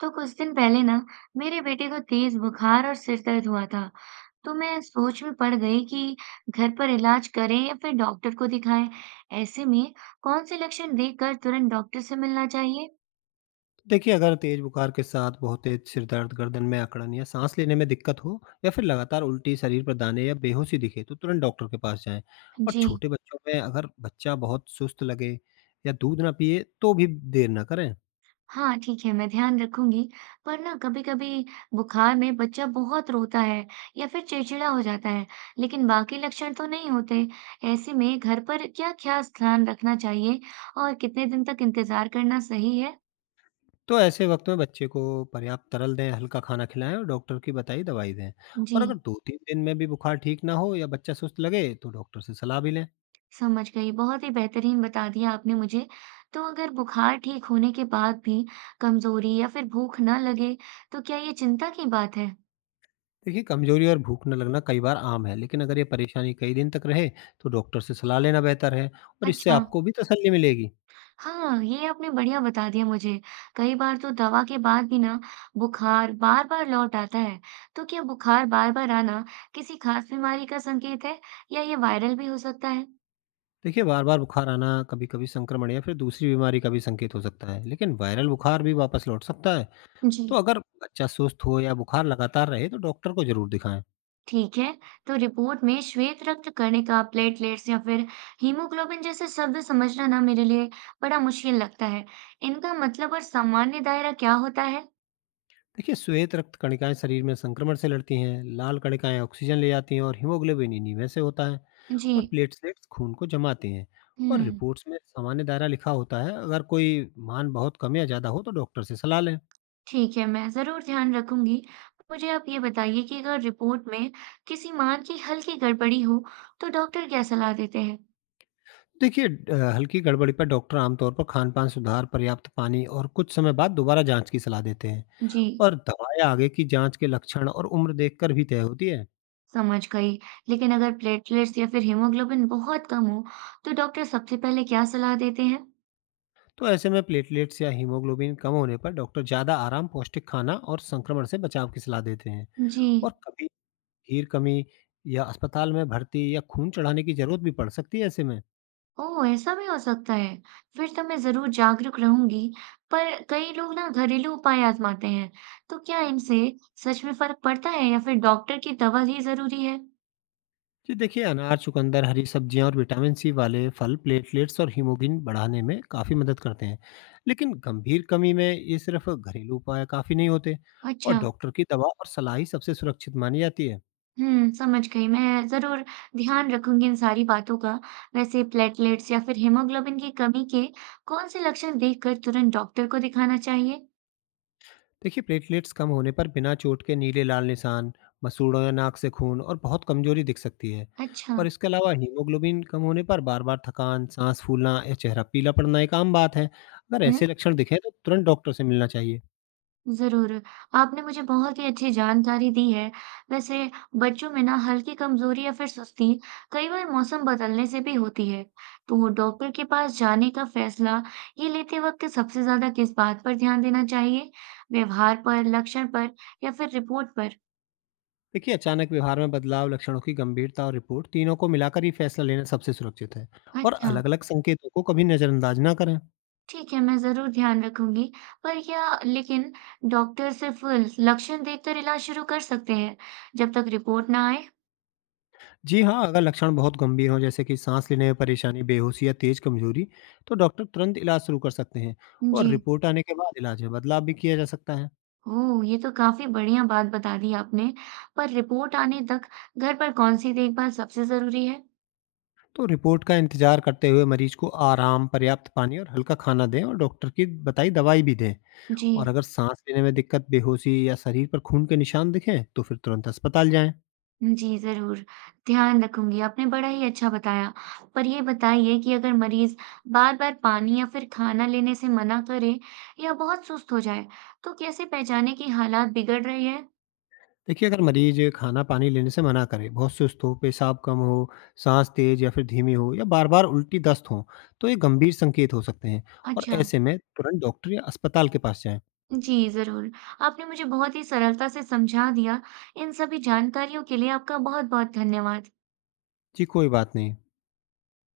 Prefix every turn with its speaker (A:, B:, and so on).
A: तो कुछ दिन पहले ना मेरे बेटे को तेज बुखार और सिर दर्द हुआ था। तो मैं सोच में पड़ गई कि घर पर इलाज करें या फिर डॉक्टर को दिखाएं। ऐसे में कौन से लक्षण देखकर तुरंत डॉक्टर से मिलना चाहिए?
B: देखिए, अगर तेज़ बुखार के साथ बहुत तेज़ सिर दर्द, गर्दन में अकड़न या साँस लेने में दिक्कत हो या फिर लगातार उल्टी, शरीर पर दाने या बेहोशी दिखे, तो तुरंत डॉक्टर के पास जाएँ। और
A: जी।
B: छोटे बच्चों में अगर बच्चा बहुत सुस्त लगे या दूध ना पिए, तो भी देर ना करें।
A: हाँ, ठीक है, मैं ध्यान रखूंगी। पर ना कभी कभी बुखार में बच्चा बहुत रोता है या फिर चिड़चिड़ा हो जाता है, लेकिन बाकी लक्षण तो नहीं होते। ऐसे में घर पर क्या क्या ध्यान रखना चाहिए और कितने दिन तक इंतजार करना सही है?
B: तो ऐसे वक़्त में बच्चे को पर्याप्त तरल दें, हल्का खाना खिलाएँ और डॉक्टर की बताई दवाई दें।
A: जी।
B: और अगर 2-3 दिन में भी बुखार ठीक ना हो या बच्चा सुस्त लगे, तो डॉक्टर से सलाह भी लें।
A: समझ गई। बहुत ही बेहतरीन बता दिया आपने मुझे। तो अगर बुखार ठीक होने के बाद भी कमज़ोरी या फिर भूख ना लगे, तो क्या ये चिंता की बात है?
B: देखिए कमजोरी और भूख न लगना कई बार आम है, लेकिन अगर ये परेशानी कई दिन तक रहे तो डॉक्टर से सलाह लेना बेहतर है और इससे
A: अच्छा।
B: आपको भी तसल्ली मिलेगी।
A: हाँ, ये आपने बढ़िया बता दिया मुझे। कई बार तो दवा के बाद भी ना बुखार बार-बार लौट आता है। तो क्या बुखार बार-बार आना किसी खास बीमारी का संकेत है या ये वायरल भी हो सकता है?
B: देखिए बार बार बुखार आना कभी कभी संक्रमण या फिर दूसरी बीमारी का भी संकेत हो सकता है, लेकिन वायरल बुखार भी वापस लौट सकता है। तो
A: जी।
B: अगर बच्चा सुस्त हो या बुखार लगातार रहे तो डॉक्टर को जरूर दिखाएं।
A: ठीक है, तो रिपोर्ट में श्वेत रक्त कणिका, प्लेटलेट्स या फिर हीमोग्लोबिन जैसे शब्द समझना ना मेरे लिए बड़ा मुश्किल लगता है। इनका मतलब और सामान्य दायरा क्या होता है?
B: देखिए श्वेत रक्त कणिकाएं शरीर में संक्रमण से लड़ती हैं, लाल कणिकाएं ऑक्सीजन ले जाती हैं और हीमोग्लोबिन इन्हीं में से होता है। और
A: जी।
B: प्लेटलेट्स खून को जमाते हैं। और
A: हम्म।
B: रिपोर्ट्स में सामान्य दायरा लिखा होता है, अगर कोई मान बहुत कम या ज़्यादा हो तो डॉक्टर से सलाह लें।
A: ठीक है, मैं ज़रूर ध्यान रखूंगी। मुझे आप ये बताइए कि अगर रिपोर्ट में किसी मान की हल्की गड़बड़ी हो, तो डॉक्टर क्या सलाह देते हैं?
B: देखिए हल्की गड़बड़ी पर डॉक्टर आमतौर पर खान पान सुधार, पर्याप्त पानी और कुछ समय बाद दोबारा जांच की सलाह देते हैं।
A: जी,
B: और दवाएं आगे की जांच के लक्षण और उम्र देखकर भी तय होती है।
A: समझ गई। लेकिन अगर प्लेटलेट्स या फिर हीमोग्लोबिन बहुत कम हो, तो डॉक्टर सबसे पहले क्या सलाह देते हैं?
B: तो ऐसे में प्लेटलेट्स या हीमोग्लोबिन कम होने पर डॉक्टर ज़्यादा आराम, पौष्टिक खाना और संक्रमण से बचाव की सलाह देते हैं।
A: जी।
B: और कभी हीर कमी या अस्पताल में भर्ती या खून चढ़ाने की जरूरत भी पड़ सकती है ऐसे में।
A: ओह! ऐसा भी हो सकता है। फिर तो मैं ज़रूर जागरूक रहूँगी। पर कई लोग ना घरेलू उपाय आज़माते हैं। तो क्या इनसे सच में फ़र्क पड़ता है या फिर डॉक्टर की दवा ही ज़रूरी है?
B: जी देखिए अनार, चुकंदर, हरी सब्जियां और विटामिन सी वाले फल प्लेटलेट्स और हीमोग्लोबिन बढ़ाने में काफ़ी मदद करते हैं। लेकिन गंभीर कमी में ये सिर्फ घरेलू उपाय काफ़ी नहीं होते और
A: अच्छा।
B: डॉक्टर की दवा और सलाह ही सबसे सुरक्षित मानी जाती है।
A: हुँ, समझ गई। मैं ज़रूर ध्यान रखूँगी इन सारी बातों का। वैसे प्लेटलेट्स या फिर हीमोग्लोबिन की कमी के कौन से लक्षण देखकर तुरंत डॉक्टर को दिखाना चाहिए?
B: देखिए प्लेटलेट्स कम होने पर बिना चोट के नीले लाल निशान, मसूड़ों या नाक से खून और बहुत कमजोरी दिख सकती है।
A: अच्छा।
B: और इसके अलावा हीमोग्लोबिन कम होने पर बार बार थकान, सांस फूलना या चेहरा पीला पड़ना एक आम बात है। अगर
A: हुँ।
B: ऐसे लक्षण दिखें तो तुरंत डॉक्टर से मिलना चाहिए।
A: ज़रूर, आपने मुझे बहुत ही अच्छी जानकारी दी है। वैसे बच्चों में ना हल्की कमज़ोरी या फिर सुस्ती कई बार मौसम बदलने से भी होती है। तो डॉक्टर के पास जाने का फ़ैसला ये लेते वक़्त सबसे ज़्यादा किस बात पर ध्यान देना चाहिए? व्यवहार पर, लक्षण पर या फिर रिपोर्ट पर?
B: देखिए अचानक व्यवहार में बदलाव, लक्षणों की गंभीरता और रिपोर्ट तीनों को मिलाकर ही फैसला लेना सबसे सुरक्षित है। और
A: अच्छा।
B: अलग अलग संकेतों को कभी नज़रअंदाज ना करें।
A: ठीक है, मैं ज़रूर ध्यान रखूँगी। पर क्या लेकिन डॉक्टर सिर्फ़ लक्षण देखकर इलाज शुरू कर सकते हैं, जब तक रिपोर्ट ना आए?
B: जी हाँ, अगर लक्षण बहुत गंभीर हों, जैसे कि साँस लेने में परेशानी, बेहोशी या तेज कमज़ोरी, तो डॉक्टर तुरंत इलाज शुरू कर सकते हैं। और
A: जी।
B: रिपोर्ट आने के बाद इलाज में बदलाव भी किया जा सकता है।
A: ओह! ये तो काफ़ी बढ़िया बात बता दी आपने। पर रिपोर्ट आने तक घर पर कौन-सी देखभाल सबसे ज़रूरी है?
B: तो रिपोर्ट का इंतज़ार करते हुए मरीज को आराम, पर्याप्त पानी और हल्का खाना दें और डॉक्टर की बताई दवाई भी दें।
A: जी।
B: और अगर साँस लेने में दिक्कत, बेहोशी या शरीर पर खून के निशान दिखें, तो फिर तुरंत अस्पताल जाएँ।
A: जी, ज़रूर। ध्यान रखूँगी, आपने बड़ा ही अच्छा बताया। पर ये बताइए कि अगर मरीज़ बार-बार पानी या फिर खाना लेने से मना करे या बहुत सुस्त हो जाए, तो कैसे पहचानें कि हालात बिगड़ रहे हैं?
B: देखिए, अगर मरीज खाना-पानी लेने से मना करे, बहुत सुस्त हो, पेशाब कम हो, साँस तेज या फिर धीमी हो या बार-बार उल्टी दस्त हो, तो ये गंभीर संकेत हो सकते हैं। और
A: अच्छा।
B: ऐसे में तुरंत डॉक्टर या अस्पताल के पास जाएँ।
A: जी, ज़रूर। आपने मुझे बहुत ही सरलता से समझा दिया। इन सभी जानकारियों के लिए आपका बहुत-बहुत धन्यवाद।
B: जी, कोई बात नहीं।